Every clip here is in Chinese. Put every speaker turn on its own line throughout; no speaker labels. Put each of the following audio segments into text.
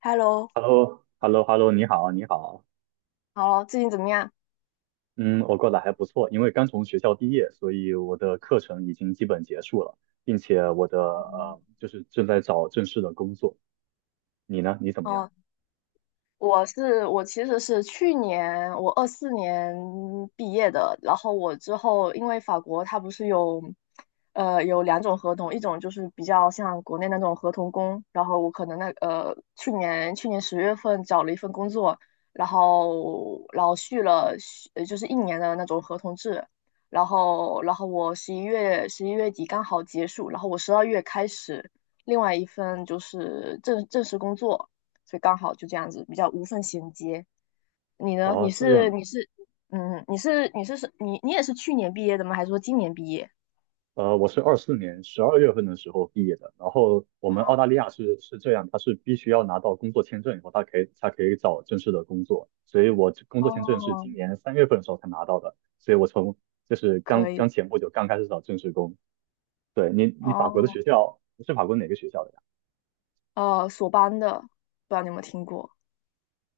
Hello，
h e l l o h e l l o h e l l o 你好，你好，
好了，最近怎么样？
嗯，我过得还不错，因为刚从学校毕业，所以我的课程已经基本结束了，并且就是正在找正式的工作。你呢？你怎么样？
哦、我其实是去年我24年毕业的，然后我之后因为法国它不是有两种合同，一种就是比较像国内那种合同工，然后我可能去年10月份找了一份工作，然后老续了就是一年的那种合同制，然后我十一月底刚好结束，然后我十二月开始另外一份就是正式工作。所以刚好就这样子比较无缝衔接。你呢？你
哦，这
是
样，
你是嗯，你是你是是你你也是去年毕业的吗？还是说今年毕业？
我是24年12月份的时候毕业的，然后我们澳大利亚是这样，它是必须要拿到工作签证以后，它可以才可以找正式的工作，所以我这工作签证是
哦，
今年3月份的时候才拿到的，所以就是
可
刚刚
以
前不久刚开始找正式工。对，你法国的
哦
学校，你是法国哪个学校的呀？
哦，索邦的，不知道你有没有听过，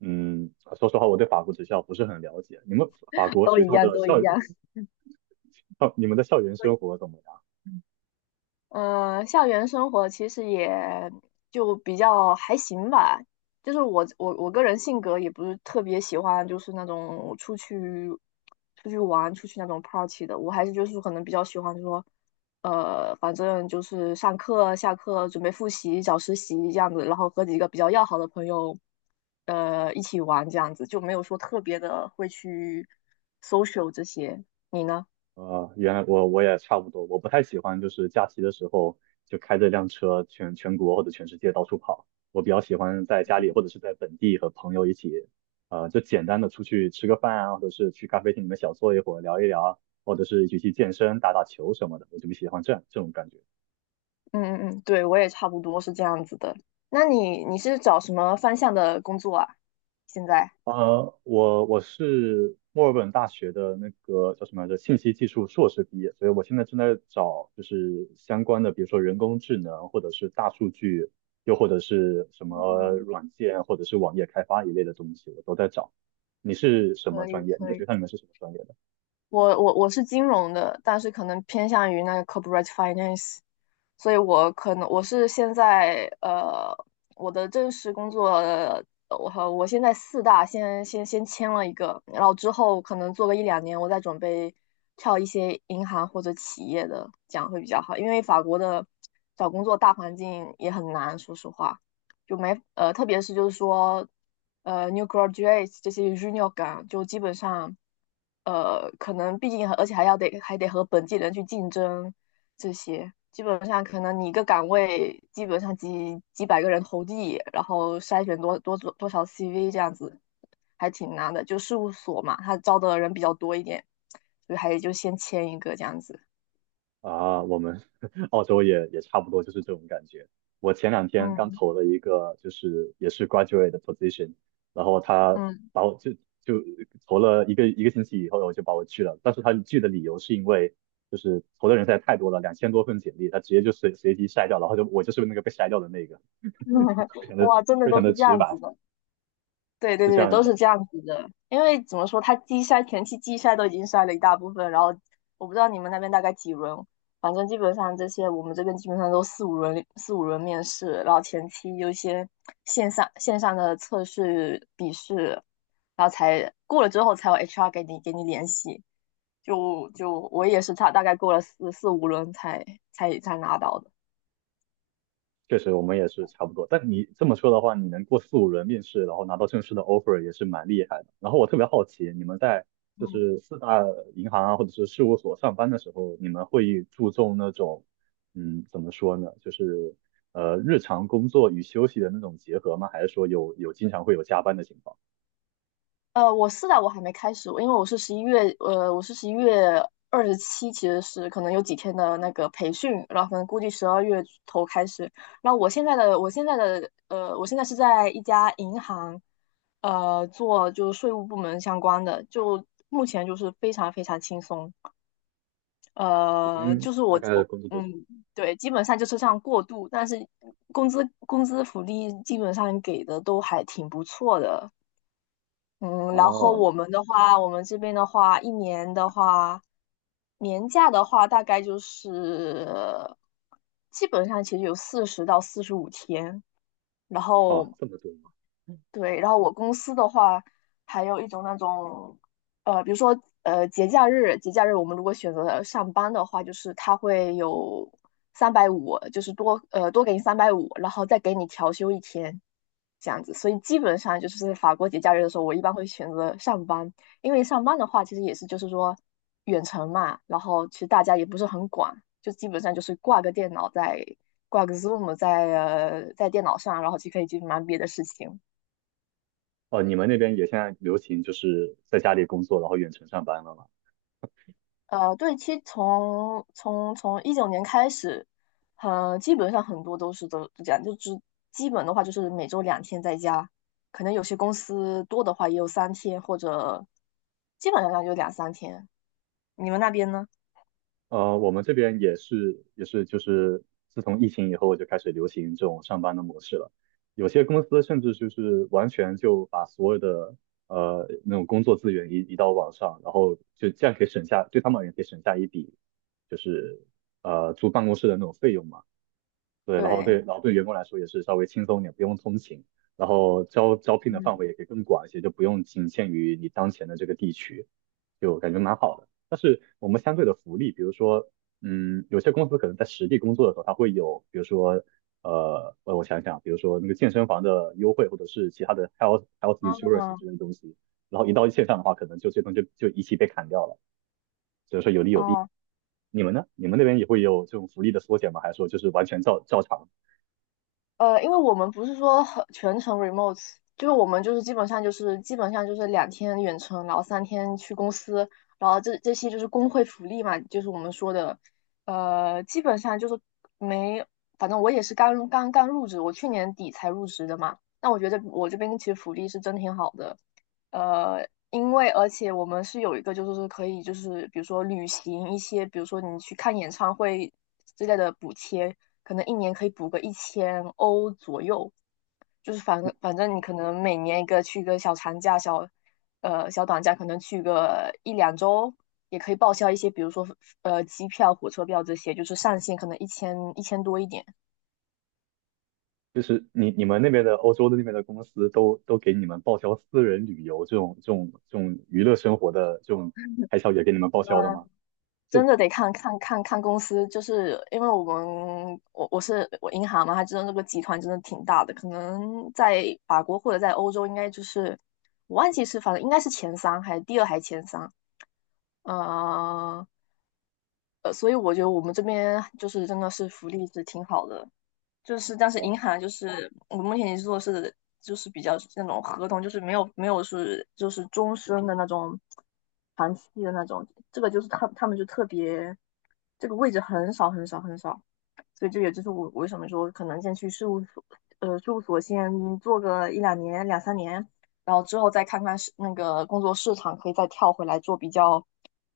嗯，说实话，我对法国学校不是很了解。你们法 国
都
学
一
校
样，
的
都
校
一
园，
样。
你们的校园生活怎么样？
嗯，校园生活其实也就比较还行吧，就是我个人性格也不是特别喜欢，就是那种出去玩、出去那种 party 的，我还是就是可能比较喜欢说，反正就是上课、下课准备复习、找实习这样子，然后和几个比较要好的朋友，一起玩这样子，就没有说特别的会去 social 这些。你呢？
原来我也差不多，我不太喜欢就是假期的时候就开着辆车全国或者全世界到处跑。我比较喜欢在家里或者是在本地和朋友一起，就简单的出去吃个饭啊，或者是去咖啡厅里面小坐一会儿聊一聊，或者是一起去健身、打打球什么的。我就比较喜欢这样这种感觉。
嗯嗯嗯，对，我也差不多是这样子的。那你是找什么方向的工作啊？现在？
我是墨尔本大学的那个叫什么来着，信息技术硕士毕业，所以我现在正在找就是相关的，比如说人工智能，或者是大数据，又或者是什
嗯，
么软件，或者是网页开发一类的东西，我都在找。你是什么
可以
专业？你的
可
学
以。
校里面是什么专业？
我是金融的，但是可能偏向于那个 corporate finance，所以我可能我是现在我的正式工作，我和我现在四大先签了一个，然后之后可能做个一两年，我再准备跳一些银行或者企业的，这样会比较好，因为法国的找工作大环境也很难，说实话。就没呃，特别是就是说，new graduates 这些 junior 岗，就基本上，可能毕竟而且还得和本地人去竞争，这些基本上可能你一个岗位基本上几百个人投递，然后筛选多少 CV 这样子，还挺难的。就事务所嘛，他招的人比较多一点，所以还得就先签一个这样子。
啊，我们 澳洲也差不多就是这种感觉。我前两天刚
嗯
投了一个，就是也是 graduate 的 position，然后他
嗯，
把我就就投了一个星期以后，我就把我拒了。但是他拒的理由是因为就是投的人实在太多了，2000多份简历，他直接就随机筛掉，然后就我就是那个被筛掉的那个，就非 常的
哇，真的
非常
都
的
是这
直
样
白，
子的。对对
是这
对，
样
都是
的。
这样子的。因为怎么说，它前期季筛都已经筛了一大部分，然后我不知道你们那边大概几轮，反正基本上这些我们这边基本上都四五轮面试，然后前期有一些线上的测试笔试，然后才过了之后才有 HR 给你联系。就我也是差大概过了四五轮才拿到的。
确实我们也是差不多。但你这么说的话，你能过四五轮面试，然后拿到正式的 offer 也是蛮厉害的。然后我特别好奇，你们在就
嗯
是四大银行啊，或者是事务所上班的时候，你们会注重那种，怎么说呢，就是日常工作与休息的那种结合吗？还是说有经常会有加班的情况？
我是的，我还没开始，因为我是十一月二十七，其实是可能有几天的那个培训，然后可能估计十二月头开始。然后我现在是在一家银行，做就是税务部门相关的，就目前就是非常非常轻松，
一
呃，
天
就是
大
我
概
我
工作多久？
嗯，对，基本上就是这样过渡，但是工资福利基本上给的都还挺不错的，嗯，然后
哦
我们这边的话，一年的话，年假的话，大概就是基本上其实有40到45天，然
哦，
后
这么多吗？
对，然后我公司的话，还有一种那种，比如说节假日，节假日我们如果选择了上班的话，就是他会有三百五，就是多给你三百五，然后再给你调休一天，这样子。所以基本上就是在法国节假日的时候，我一般会选择上班，因为上班的话其实也是就是说远程嘛，然后其实大家也不是很管，就基本上就是挂个 Zoom 在电脑上，然后就可以去忙别的事情。
哦，你们那边也现在流行就是在家里工作，然后远程上班了吗？
对，其实从19年开始，基本上很多都这样，就只基本的话就是每周两天在家，可能有些公司多的话也有三天，或者基本上就两三天。你们那边呢？
我们这边也是就是自从疫情以后就开始流行这种上班的模式了。有些公司甚至就是完全就把所有的那种工作资源移到网上，然后就这样可以省下，对他们而言可以省下一笔就是租办公室的那种费用嘛。对，然后对，
对，
然后对员工来说也是稍微轻松一点，不用通勤，然后招聘的
嗯。
范围也可以更广一些，就不用仅限于你当前的这个地区，就感觉蛮好的。但是我们相对的福利，比如说，嗯，有些公司可能在实地工作的时候，它会有，比如说，呃，我我想想啊，比如说那个健身房的优惠，或者是其他的 health
哦
insurance 这些东西，然后一到线上的话，可能就这东西就一起被砍掉了，所以说有利有弊。
哦、
你们呢？你们那边也会有这种福利的缩减吗？还是说就是完全照常？
因为我们不是说很全程 remote，就是我们就是基本上就是两天远程，然后三天去公司，然后这些就是工会福利嘛，就是我们说的，呃，基本上就是没，反正我也是刚刚入职，我去年底才入职的嘛，那我觉得我这边其实福利是真挺好的，因为而且我们是有一个，就是说可以，就是比如说旅行一些，比如说你去看演唱会之类的补贴，可能一年可以补个1000欧左右，就是反正你可能每年一个去个小长假、小短假，可能去个一两周，也可以报销一些，比如说机票、火车票这些，就是上限可能一千多一点。
就是你们那边的欧洲的那边的公司都给你们报销私人旅游这种娱乐生活的这种开销也给你们报销的吗？这。
真的得看看公司，就是因为我们我银行嘛，它真的那个集团真的挺大的，可能在法国或者在欧洲应该就是我忘记是反正应该是前三还第二还前三，呃所以我觉得我们这边就是真的是福利是挺好的，就是但是银
哇。
行就是我目前也做的是就是比较那种合同，就是没有是就是终身的那种长期的那种，这个就是他们就特别这个位置很少很少很少，所以这也就是我为什么说可能先去事务所先做个一两年两三年，然后之后再看看是那个工作市场，可以再跳回来做比较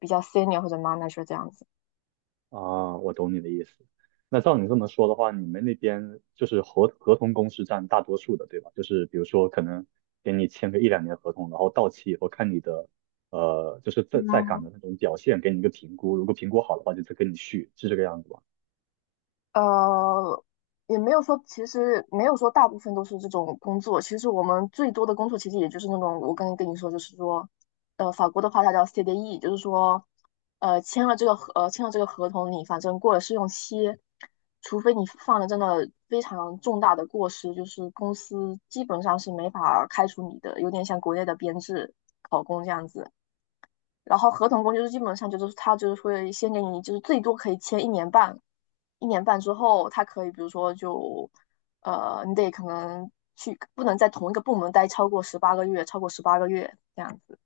比较 senior 或者 manager 这样子。
啊，我懂你的意思。那照你这么说的话，你们那边就是合同工是占大多数的，对吧？就是比如说可能给你签个一两年合同，然后到期以后看你的就是在岗
嗯。
的那种表现，给你一个评估，如果评估好的话就再跟你续，是这个样子吧？
呃，也没有说，其实没有说大部分都是这种工作。其实我们最多的工作，其实也就是那种我刚才跟你说，就是说，法国的话它叫 CDE，就是说，签了这个合同，你反正过了试用期，除非你犯了真的非常重大的过失，就是公司基本上是没法开除你的，有点像国内的编制考公这样子。然后合同工就是基本上就是他就是会先给你就是最多可以签一年半，一年半之后，他可以比如说你得可能去不能在同一个部门待超过十八个月，超过十八个月这样子。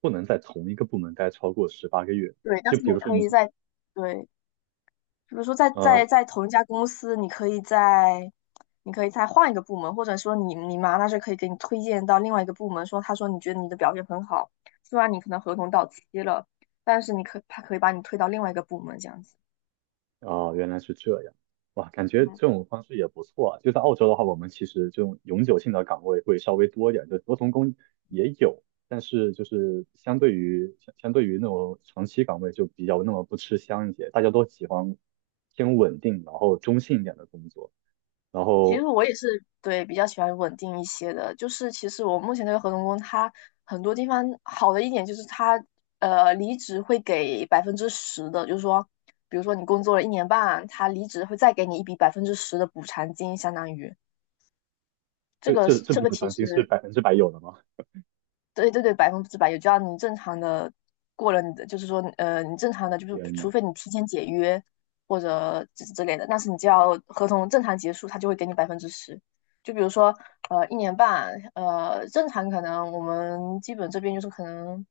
不能在同一个部门待超过18个月。
对，但
就
是
比
你
如说
可
你
以
是。
在对，比如说在
呃，
在在同一家公司，你可以再换一个部门，或者说你妈那是可以给你推荐到另外一个部门，说他说你觉得你的表现很好，虽然你可能合同到期了，但是他可以把你推到另外一个部门这样子。
哦，原来是这样。哇，感觉这
嗯，
种方式也不错啊。就在澳洲的话，我们其实这种永久性的岗位会稍微多一点，就多重工也有，但是就是相对于那种长期岗位就比较那么不吃香一些，大家都喜欢偏稳定，然后中性一点的工作。然
其实
后
我也是，对，比较喜欢稳定一些的，就是其实我目前这个合同工，他很多地方好的一点就是他离职会给百分之十的，就是说，比如说你工作了一年半，他离职会再给你一笔百分之十的补偿金，相当于这
这
个
这这
这
笔
个
补
其
偿金是
实
100%有的吗？
对对对，100%有，只要你正常的过了你的，就是说，你正常的，就是
天呐。
除非你提前解约或者之类的，但是你只要合同正常结束，他就会给你百分之十。就比如说，一年半，正常可能我们基本这边就是可能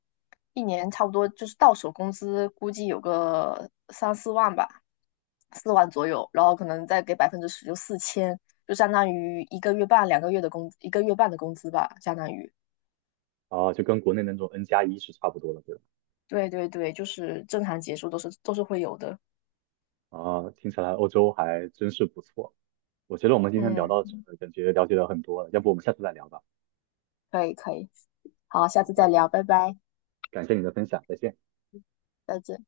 一年差不多就是到手工资估计有个三四万吧，四万左右，然后可能再给百分之十，就4000，就相当于一个月半、两个月的工，一个月半的工资吧，相当于。
啊，就跟国内那种 N+1是差不多的，对吧？
对对对，就是正常结束都是会有的。
啊，听起来欧洲还真是不错。我觉得我们今天
嗯，
聊到这儿感觉了解了很多了，要不我们下次再聊吧。
可以可以，好，下
好
次再
的，
聊，拜拜，
感谢你的分享，再见。
再见。